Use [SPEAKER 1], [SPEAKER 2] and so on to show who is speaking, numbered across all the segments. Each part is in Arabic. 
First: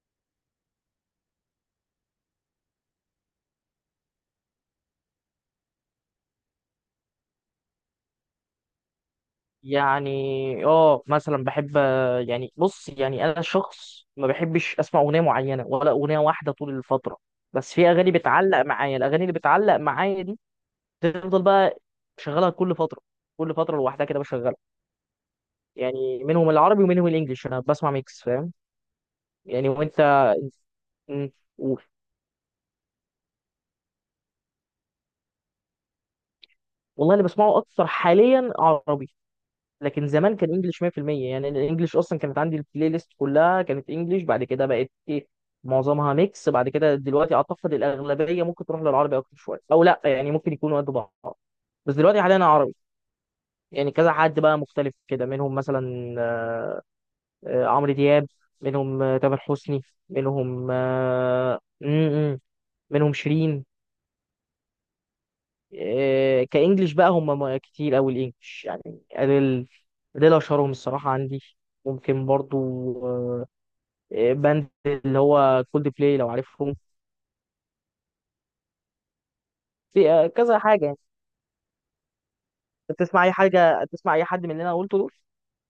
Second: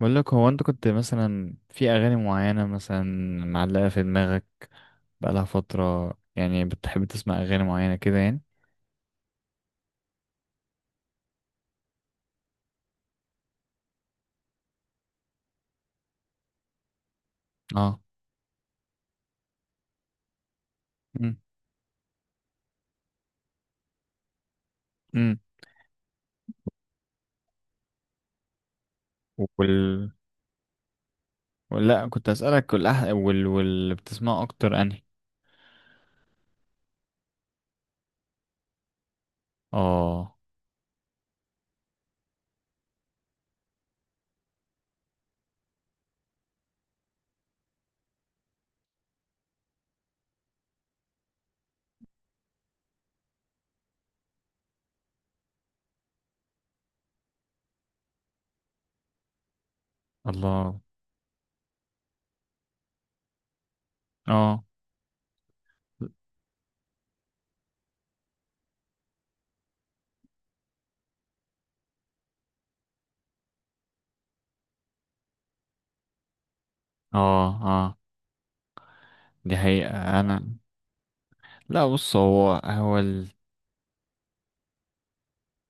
[SPEAKER 1] بقول لك هو انت كنت مثلا في اغاني معينه مثلا معلقه في دماغك بقالها فتره، يعني بتحب تسمع اغاني معينه كده يعني؟
[SPEAKER 2] يعني اه، مثلا بحب. يعني بص، يعني انا شخص ما بحبش اسمع اغنيه معينه ولا اغنيه واحده طول الفتره، بس في
[SPEAKER 1] اه.
[SPEAKER 2] اغاني بتعلق معايا. الاغاني اللي بتعلق معايا دي
[SPEAKER 1] امم
[SPEAKER 2] تفضل بقى شغالها كل فتره، كل فتره لوحدها كده بشغلها.
[SPEAKER 1] امم
[SPEAKER 2] يعني منهم العربي ومنهم الانجليش، انا بسمع ميكس، فاهم؟ يعني وانت؟
[SPEAKER 1] وال
[SPEAKER 2] مم. قول.
[SPEAKER 1] لا، كنت اسالك والأح... وال واللي بتسمعه اكتر انهي؟
[SPEAKER 2] والله اللي بسمعه اكتر حاليا عربي، لكن زمان
[SPEAKER 1] اه.
[SPEAKER 2] كان انجلش 100%. يعني الانجليش اصلا، كانت عندي البلاي ليست كلها كانت انجلش، بعد كده بقت ايه، معظمها ميكس، بعد كده دلوقتي اعتقد الاغلبيه ممكن تروح للعربي اكتر شويه، او لا يعني ممكن يكونوا قد بعض، بس دلوقتي حاليا عربي. يعني كذا حد بقى مختلف كده، منهم مثلا عمرو دياب، منهم تامر حسني، منهم
[SPEAKER 1] الله.
[SPEAKER 2] منهم شيرين،
[SPEAKER 1] اه.
[SPEAKER 2] كانجليش بقى هم، كتير قوي الانجليش، يعني اديل. اديل اشهرهم الصراحه عندي. ممكن برضو آه، باند اللي هو كولد بلاي لو عارفهم.
[SPEAKER 1] اه. اه. دي حقيقه.
[SPEAKER 2] في
[SPEAKER 1] انا
[SPEAKER 2] كذا حاجه يعني.
[SPEAKER 1] لا بص، هو
[SPEAKER 2] انت بتسمع اي حاجه؟ تسمع اي حد من اللي انا قلته دول؟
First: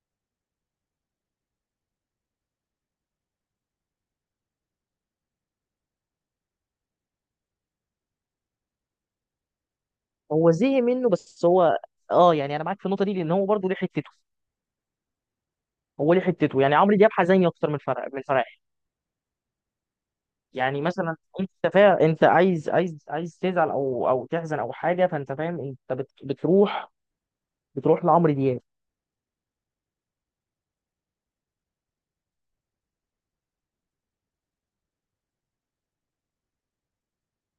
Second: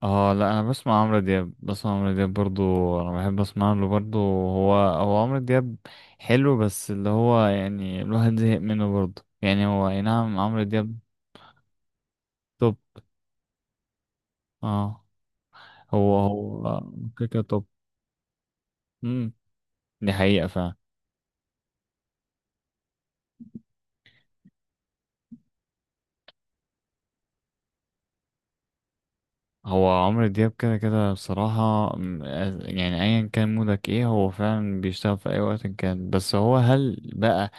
[SPEAKER 1] اه، لا، انا بسمع عمرو دياب، بسمع عمرو دياب برضو. انا بحب اسمع له برضو. هو عمرو دياب حلو، بس اللي هو يعني الواحد زهق منه برضو، يعني هو اي نعم
[SPEAKER 2] هو
[SPEAKER 1] عمرو
[SPEAKER 2] زهق
[SPEAKER 1] دياب
[SPEAKER 2] منه، بس هو اه، يعني انا
[SPEAKER 1] توب.
[SPEAKER 2] معاك في النقطه دي، لان هو برضه ليه حتته.
[SPEAKER 1] اه.
[SPEAKER 2] هو
[SPEAKER 1] هو
[SPEAKER 2] ليه حتته، يعني
[SPEAKER 1] هو
[SPEAKER 2] عمرو دياب
[SPEAKER 1] كده كده
[SPEAKER 2] حزيني
[SPEAKER 1] توب.
[SPEAKER 2] اكتر من فرح، من فرح.
[SPEAKER 1] امم دي حقيقة فعلا.
[SPEAKER 2] يعني مثلا انت انت عايز تزعل، او تحزن او حاجه، فانت فاهم، انت بتروح لعمرو دياب.
[SPEAKER 1] هو عمرو دياب كده كده بصراحة يعني ايا كان مودك ايه هو فعلا بيشتغل في اي وقت كان. بس هو هل بقى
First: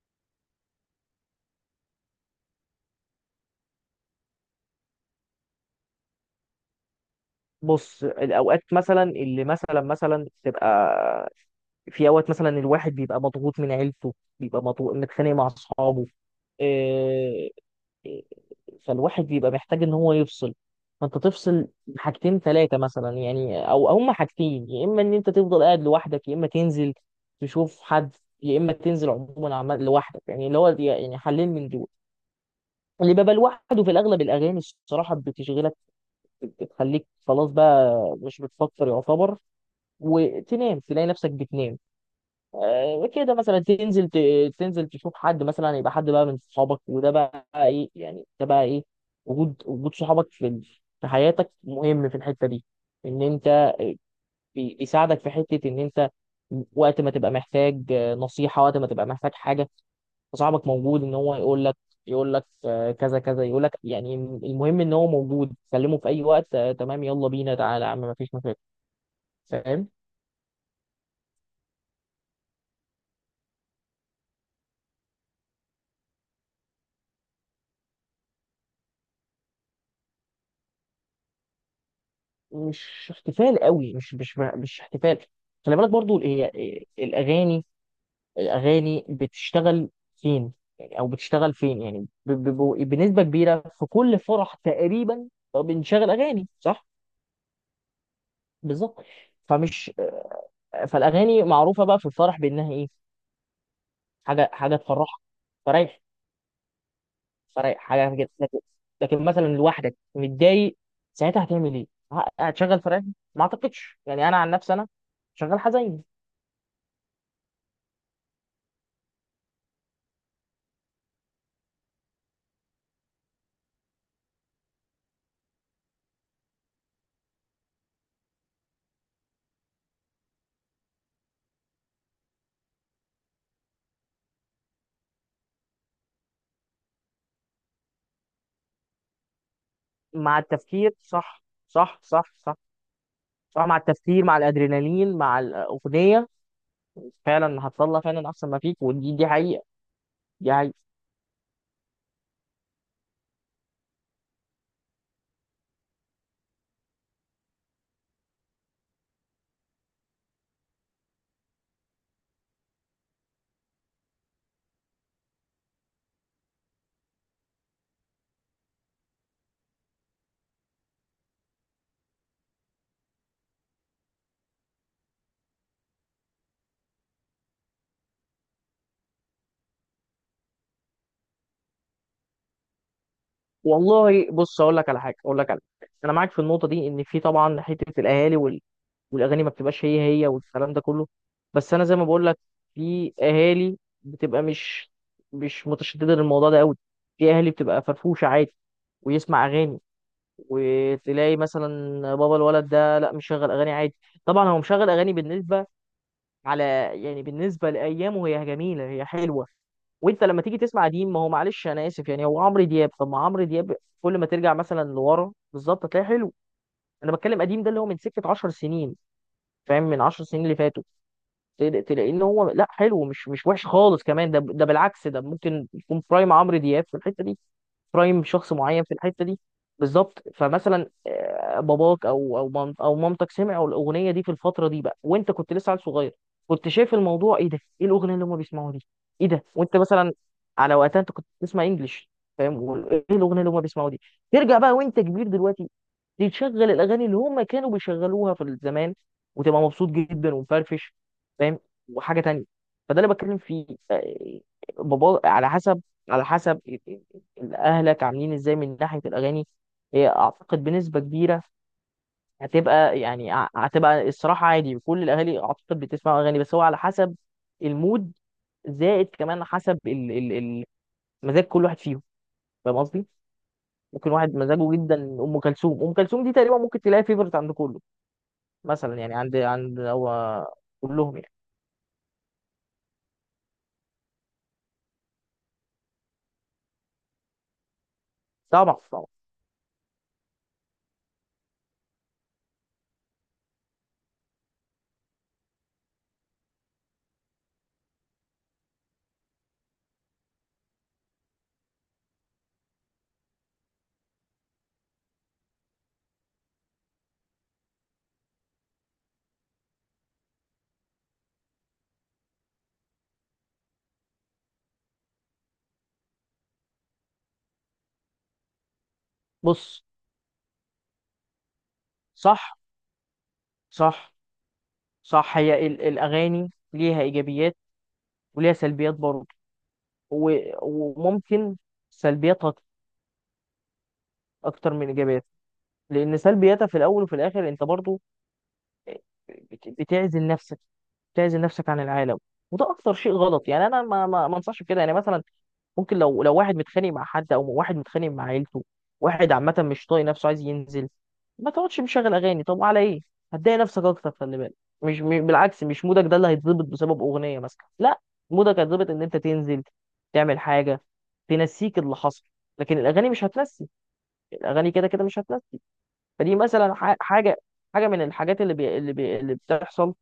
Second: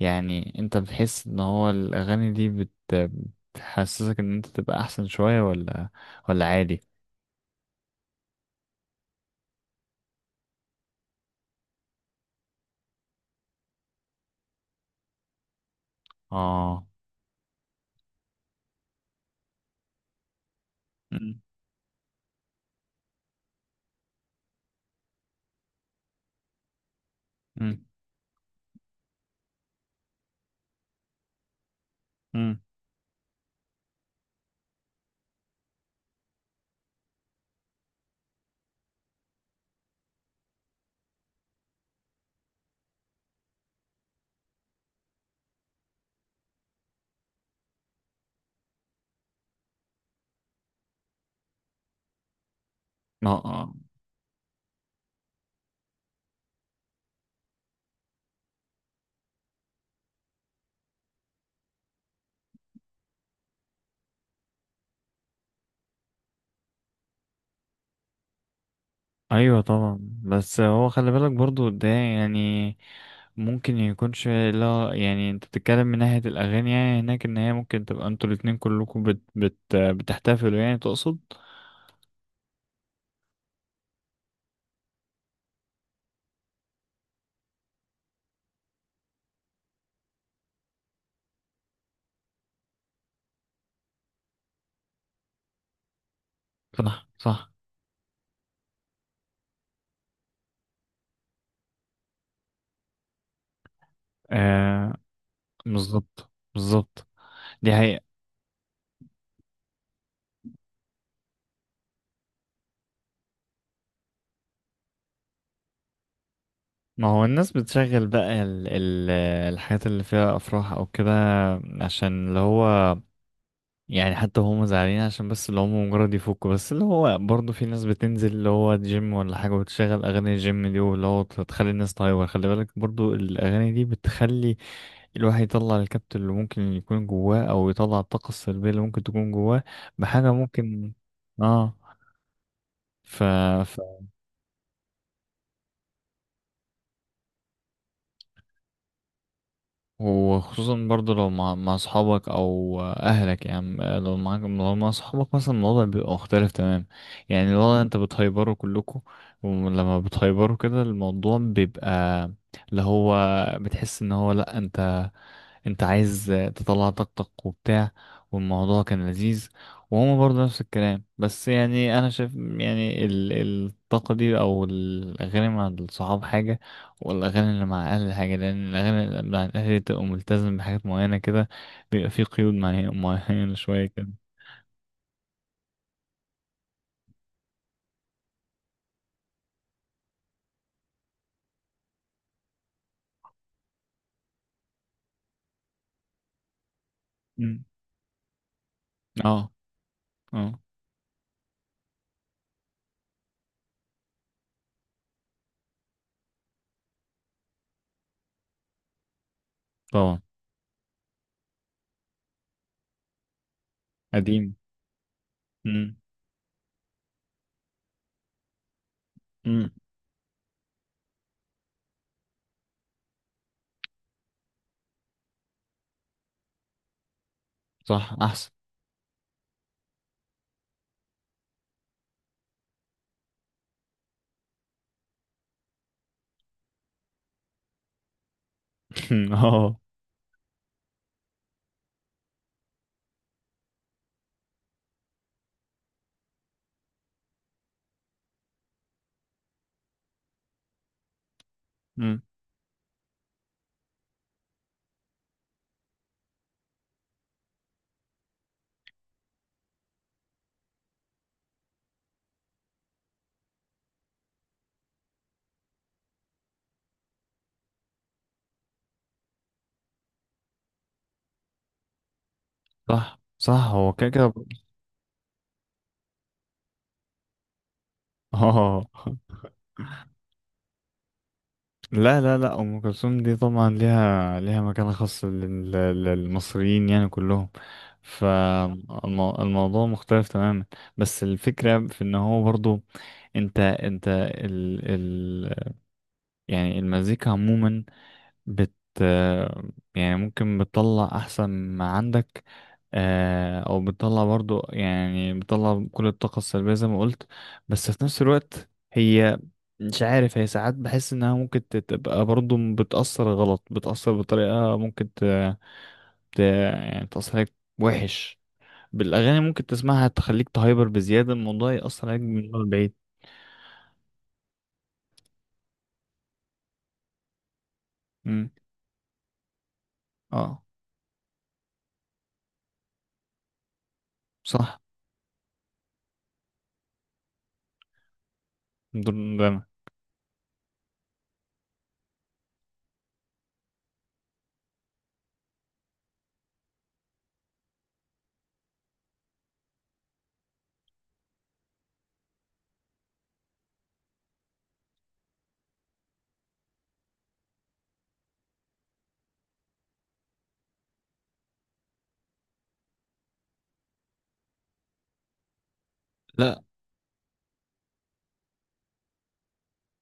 [SPEAKER 1] يعني انت بتحس ان هو الاغاني دي بتحسسك ان انت تبقى احسن شوية، ولا عادي؟
[SPEAKER 2] بص، الاوقات مثلا اللي مثلا تبقى، في اوقات مثلا الواحد بيبقى مضغوط من عيلته، بيبقى مضغوط، متخانق مع اصحابه،
[SPEAKER 1] اه.
[SPEAKER 2] إيه- إيه، فالواحد بيبقى محتاج ان هو يفصل، فانت
[SPEAKER 1] مم.
[SPEAKER 2] تفصل حاجتين ثلاثه مثلا. يعني او هما حاجتين، يا اما ان انت تفضل قاعد لوحدك، يا اما تنزل تشوف
[SPEAKER 1] مم.
[SPEAKER 2] حد، يا اما تنزل عموما عمال لوحدك، يعني اللي هو يعني حلين من دول.
[SPEAKER 1] مم.
[SPEAKER 2] اللي بيبقى لوحده في الاغلب الاغاني الصراحه بتشغلك، بتخليك خلاص بقى مش بتفكر يعتبر، وتنام، تلاقي نفسك بتنام. كده مثلا تنزل، تنزل تشوف حد، مثلا يبقى حد بقى من صحابك، وده بقى ايه يعني، ده بقى ايه؟ وجود صحابك في حياتك مهم في الحتة دي، ان
[SPEAKER 1] اه.
[SPEAKER 2] انت
[SPEAKER 1] آه.
[SPEAKER 2] بيساعدك في حتة ان انت وقت ما تبقى محتاج نصيحة، وقت ما تبقى محتاج حاجة، صاحبك موجود ان هو يقول لك كذا كذا، يقول لك يعني، المهم ان هو موجود، كلمه في اي وقت تمام، يلا بينا، تعالى يا عم، مفيش مشاكل،
[SPEAKER 1] ايوه
[SPEAKER 2] فاهم؟
[SPEAKER 1] طبعا، بس هو خلي بالك برضو ده يعني ممكن يكونش، لا يعني انت بتتكلم من ناحية الاغاني، يعني هناك ان هي ممكن تبقى انتوا الاتنين كلكم بتحتفلوا يعني، تقصد؟
[SPEAKER 2] مش احتفال قوي، مش احتفال، خلي بالك برضو. هي الاغاني، الاغاني بتشتغل فين؟ يعني او بتشتغل فين يعني بنسبه كبيره، في كل فرح تقريبا بنشغل اغاني، صح؟
[SPEAKER 1] صح، صح.
[SPEAKER 2] بالظبط. فمش فالاغاني معروفه بقى في الفرح بانها ايه، حاجه، حاجه
[SPEAKER 1] آه،
[SPEAKER 2] تفرحك، فريح،
[SPEAKER 1] بالظبط بالظبط. دي
[SPEAKER 2] فرق
[SPEAKER 1] حقيقة.
[SPEAKER 2] حاجه كده، لكن، لكن مثلا لوحدك متضايق ساعتها، هتعمل ايه؟ هتشغل فرح؟ ما اعتقدش، يعني انا عن نفسي انا شغال حزين.
[SPEAKER 1] ما هو الناس بتشغل بقى ال الحاجات اللي فيها أفراح أو كده، عشان اللي هو يعني حتى هم زعلانين عشان بس اللي هم مجرد يفكوا. بس اللي هو برضه في ناس بتنزل اللي هو جيم ولا حاجة وتشغل أغاني الجيم دي، واللي هو تخلي الناس تهايبر. خلي بالك برضه الأغاني دي بتخلي الواحد يطلع الكبت اللي ممكن يكون جواه، أو يطلع الطاقة السلبية اللي ممكن تكون جواه بحاجة
[SPEAKER 2] مع التفكير،
[SPEAKER 1] ممكن.
[SPEAKER 2] صح،
[SPEAKER 1] اه.
[SPEAKER 2] صح، صح، صح،
[SPEAKER 1] ف...
[SPEAKER 2] صح. مع التفكير، مع الادرينالين، مع الاغنيه، فعلا هتطلع فعلا احسن ما فيك، ودي، دي حقيقه، دي حقيقه.
[SPEAKER 1] وخصوصا برضو لو مع اصحابك او اهلك، يعني لو معاك لو مع اصحابك مثلا الوضع بيبقى مختلف تمام. يعني الوضع انت بتهيبروا كلكم، ولما بتهيبروا كده الموضوع بيبقى اللي هو بتحس ان هو لا، انت عايز تطلع طاقتك وبتاع، والموضوع كان لذيذ. وهما برضه نفس الكلام. بس يعني انا شايف يعني الطاقة دي او الاغاني مع الصحاب حاجة، والأغاني اللي مع أهل الحاجة، لأن الأغاني اللي مع الأهل دي بتبقى ملتزم بحاجات معينة كده، بيبقى في قيود معينة شوية كده.
[SPEAKER 2] والله بص، اقول لك على حاجه، اقول لك على حاجه، انا معاك في النقطه دي، ان في طبعا حته الاهالي، والاغاني ما بتبقاش هي هي، والكلام ده كله. بس انا زي ما بقول لك، في اهالي بتبقى مش متشدده للموضوع ده قوي، في اهالي
[SPEAKER 1] مم.
[SPEAKER 2] بتبقى فرفوشه عادي ويسمع
[SPEAKER 1] اه.
[SPEAKER 2] اغاني.
[SPEAKER 1] اه.
[SPEAKER 2] وتلاقي مثلا بابا الولد ده لا، مشغل اغاني عادي. طبعا هو مشغل اغاني بالنسبه، على، يعني بالنسبه لايامه هي جميله، هي حلوه.
[SPEAKER 1] طبعا.
[SPEAKER 2] وانت لما تيجي تسمع قديم، ما هو معلش انا اسف، يعني هو عمرو دياب، طب ما عمرو دياب كل ما ترجع
[SPEAKER 1] قديم.
[SPEAKER 2] مثلا لورا بالظبط
[SPEAKER 1] مم.
[SPEAKER 2] هتلاقيه حلو. انا بتكلم قديم ده اللي هو من سكه 10 سنين،
[SPEAKER 1] مم.
[SPEAKER 2] فاهم، من 10 سنين اللي فاتوا. تلاقيه ان هو لا، حلو، مش وحش خالص، كمان ده بالعكس، ده ممكن يكون برايم عمرو دياب في الحته دي.
[SPEAKER 1] صح،
[SPEAKER 2] برايم
[SPEAKER 1] أحسن.
[SPEAKER 2] شخص معين في الحته دي، بالظبط. فمثلا باباك او او مامتك سمعوا الاغنيه دي في الفتره دي بقى، وانت كنت لسه عيل صغير، كنت شايف الموضوع ايه ده، ايه الاغنيه اللي هم بيسمعوها دي، ايه ده. وانت
[SPEAKER 1] اه.
[SPEAKER 2] مثلا على وقتها انت كنت بتسمع انجلش، فاهم؟ ايه الاغنيه اللي هم بيسمعوها دي؟ ترجع بقى وانت كبير دلوقتي، تشغل الاغاني اللي هم كانوا بيشغلوها في الزمان، وتبقى مبسوط جدا ومفرفش، فاهم؟
[SPEAKER 1] مم.
[SPEAKER 2] وحاجه تانية. فده اللي بتكلم فيه، آه، بابا على حسب، على حسب اهلك عاملين ازاي من ناحيه الاغاني، هي اعتقد بنسبه كبيره هتبقى يعني، هتبقى الصراحه عادي، كل الاهالي اعتقد بتسمع اغاني، بس هو على حسب المود، زائد كمان حسب مزاج كل واحد فيهم، فاهم قصدي؟
[SPEAKER 1] صح صح. هو كده
[SPEAKER 2] ممكن
[SPEAKER 1] كده.
[SPEAKER 2] واحد مزاجه جدا ام كلثوم. ام كلثوم دي تقريبا ممكن تلاقي فيفرت عند كله،
[SPEAKER 1] اه،
[SPEAKER 2] مثلا، يعني عند هو كلهم يعني.
[SPEAKER 1] لا، ام كلثوم دي طبعا ليها مكانه خاصه للمصريين يعني كلهم،
[SPEAKER 2] طبعا، طبعا.
[SPEAKER 1] فالموضوع مختلف تماما. بس الفكره في ان هو برضو انت ال ال يعني المزيكا عموما بت آه، يعني ممكن بتطلع احسن ما عندك، آه، او بتطلع برضو يعني بتطلع كل الطاقة السلبية زي ما قلت. بس في نفس الوقت هي، مش عارف، هي ساعات بحس انها ممكن تبقى برضو بتأثر غلط، بتأثر بطريقة ممكن يعني تأثر عليك وحش. بالاغاني ممكن
[SPEAKER 2] بص،
[SPEAKER 1] تسمعها تخليك تهايبر بزيادة، الموضوع يأثر عليك
[SPEAKER 2] صح،
[SPEAKER 1] من بعيد.
[SPEAKER 2] صح، صح. هي الأغاني ليها إيجابيات
[SPEAKER 1] مم.
[SPEAKER 2] وليها سلبيات برضه، و-
[SPEAKER 1] اه.
[SPEAKER 2] وممكن سلبياتها أكتر
[SPEAKER 1] صح.
[SPEAKER 2] من إيجابياتها، لأن سلبياتها في الأول وفي الآخر أنت برضه
[SPEAKER 1] ده
[SPEAKER 2] بتعزل نفسك، بتعزل نفسك عن العالم. وده اكتر شيء غلط، يعني انا ما انصحش بكده. يعني مثلا ممكن لو واحد متخانق مع حد، او واحد متخانق مع عيلته، واحد عامه مش طايق نفسه، عايز ينزل، ما تقعدش مشغل اغاني، طب على ايه؟ هتضايق نفسك اكتر، خلي بالك. مش بالعكس، مش مودك ده اللي هيتظبط بسبب اغنيه مثلا، لا. مودك هيتظبط ان انت تنزل، تعمل حاجه تنسيك اللي حصل، لكن الاغاني مش هتنسي، الاغاني كده كده مش هتنسي. فدي
[SPEAKER 1] أنا.
[SPEAKER 2] مثلا حاجه من الحاجات اللي بتحصل،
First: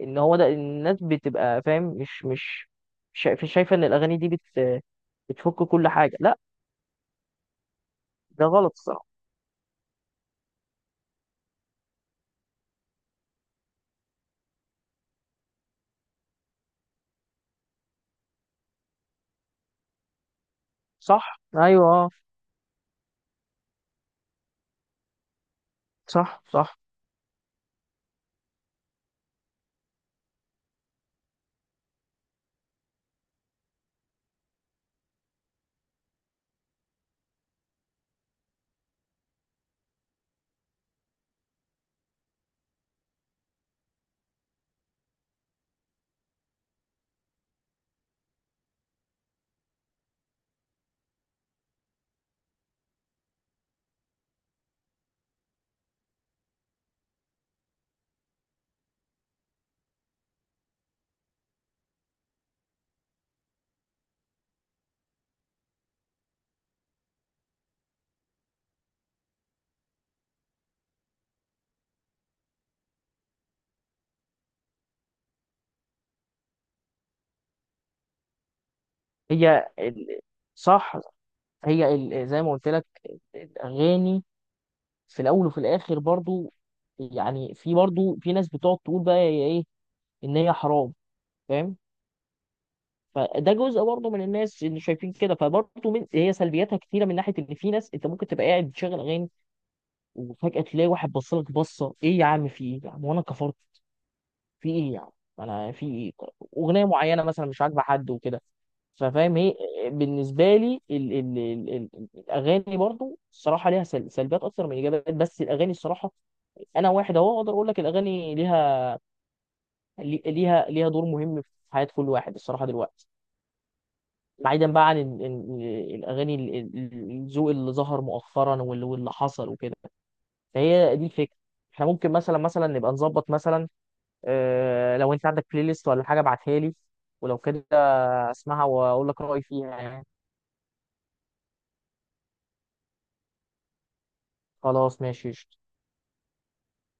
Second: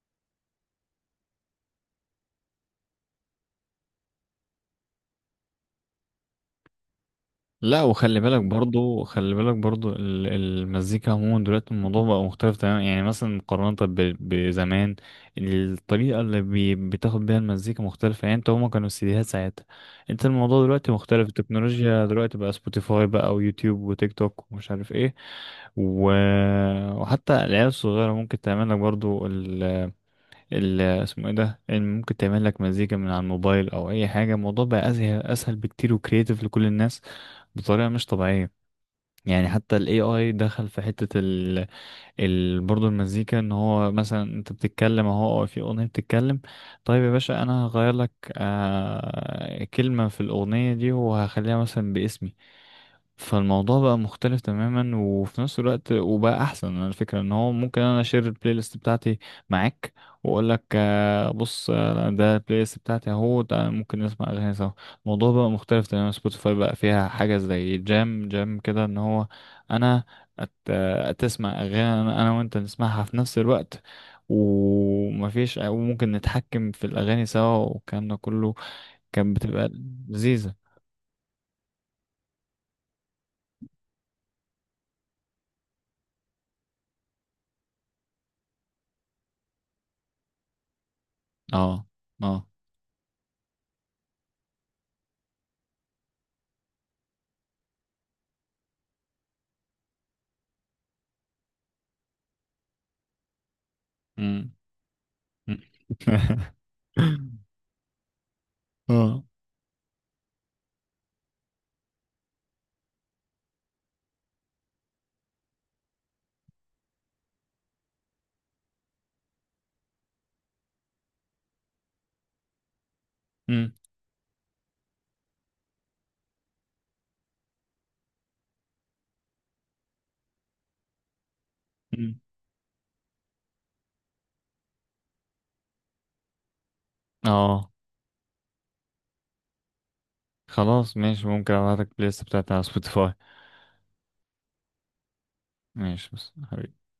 [SPEAKER 2] ان هو ده الناس بتبقى فاهم، مش شايفه ان الاغاني دي بتفك كل حاجه، لا،
[SPEAKER 1] لا، وخلي بالك
[SPEAKER 2] ده غلط
[SPEAKER 1] برضو،
[SPEAKER 2] الصراحه.
[SPEAKER 1] خلي بالك برضو المزيكا عموما دلوقتي الموضوع بقى مختلف تماما، يعني مثلا مقارنة بزمان. الطريقة اللي بتاخد بيها المزيكا مختلفة، يعني انت هما كانوا السيديهات ساعتها. انت الموضوع دلوقتي مختلف،
[SPEAKER 2] صح، ايوه،
[SPEAKER 1] التكنولوجيا دلوقتي، بقى سبوتيفاي بقى ويوتيوب وتيك توك ومش عارف ايه و...
[SPEAKER 2] صح، صح.
[SPEAKER 1] وحتى العيال الصغيرة ممكن تعمل لك برضو اسمه ايه ده، ممكن تعمل لك مزيكا من على الموبايل او اي حاجة. الموضوع بقى اسهل، اسهل بكتير، وكرييتيف لكل الناس بطريقة مش طبيعية. يعني حتى ال AI دخل في حتة برضه المزيكا، ان هو مثلا انت بتتكلم اهو، أو في اغنية بتتكلم، طيب يا باشا انا هغير لك آه... كلمة في الاغنية دي وهخليها مثلا باسمي. فالموضوع بقى مختلف تماما، وفي نفس الوقت وبقى احسن. انا الفكره ان هو ممكن انا اشير البلاي ليست بتاعتي معاك، واقول لك آه، بص، آه، ده البلاي ليست بتاعتي اهو، تعالى ممكن نسمع اغاني سوا. الموضوع بقى مختلف تماما، سبوتيفاي بقى فيها حاجه زي جام جام كده، ان هو انا آه، تسمع اغاني انا، وانت نسمعها في نفس الوقت، ومفيش، وممكن نتحكم في الاغاني سوا والكلام ده كله. كانت بتبقى
[SPEAKER 2] هي
[SPEAKER 1] لذيذه.
[SPEAKER 2] صح، هي زي ما قلت لك، الاغاني في الاول وفي الاخر برضو، يعني في برضو في ناس بتقعد تقول بقى هي ايه، ان هي حرام، فاهم.
[SPEAKER 1] اه.
[SPEAKER 2] فده جزء برضه من الناس اللي شايفين كده، فبرضه من هي سلبياتها كتيره، من ناحيه ان في ناس انت ممكن تبقى قاعد بتشغل اغاني، وفجأة تلاقي واحد بصلك بصة، ايه يا عم، في ايه يا عم، وانا كفرت،
[SPEAKER 1] اه.
[SPEAKER 2] في ايه يا عم،
[SPEAKER 1] مم.
[SPEAKER 2] انا في ايه، اغنية معينة مثلا مش عاجبة حد وكده.
[SPEAKER 1] اه.
[SPEAKER 2] ففاهم، هي بالنسبة لي ال ال ال ال الاغاني برضو الصراحة ليها سلبيات اكتر من ايجابيات، بس الاغاني الصراحة، انا واحد اهو اقدر اقول لك الاغاني ليها، ليها دور مهم في حياة كل واحد الصراحة دلوقتي،
[SPEAKER 1] مم.
[SPEAKER 2] بعيدا بقى عن الاغاني، الذوق اللي ظهر مؤخرا واللي حصل وكده. فهي دي الفكره، احنا ممكن
[SPEAKER 1] مم.
[SPEAKER 2] مثلا نبقى نظبط مثلا، لو انت عندك بلاي ليست ولا حاجه ابعتها لي، ولو كده
[SPEAKER 1] اه.
[SPEAKER 2] اسمعها واقول لك رايي فيها يعني.
[SPEAKER 1] خلاص ماشي، ممكن ابعتلك البلاي ليست بتاعتي على سبوتيفاي.
[SPEAKER 2] خلاص ماشي.
[SPEAKER 1] ماشي، بس حبيبي.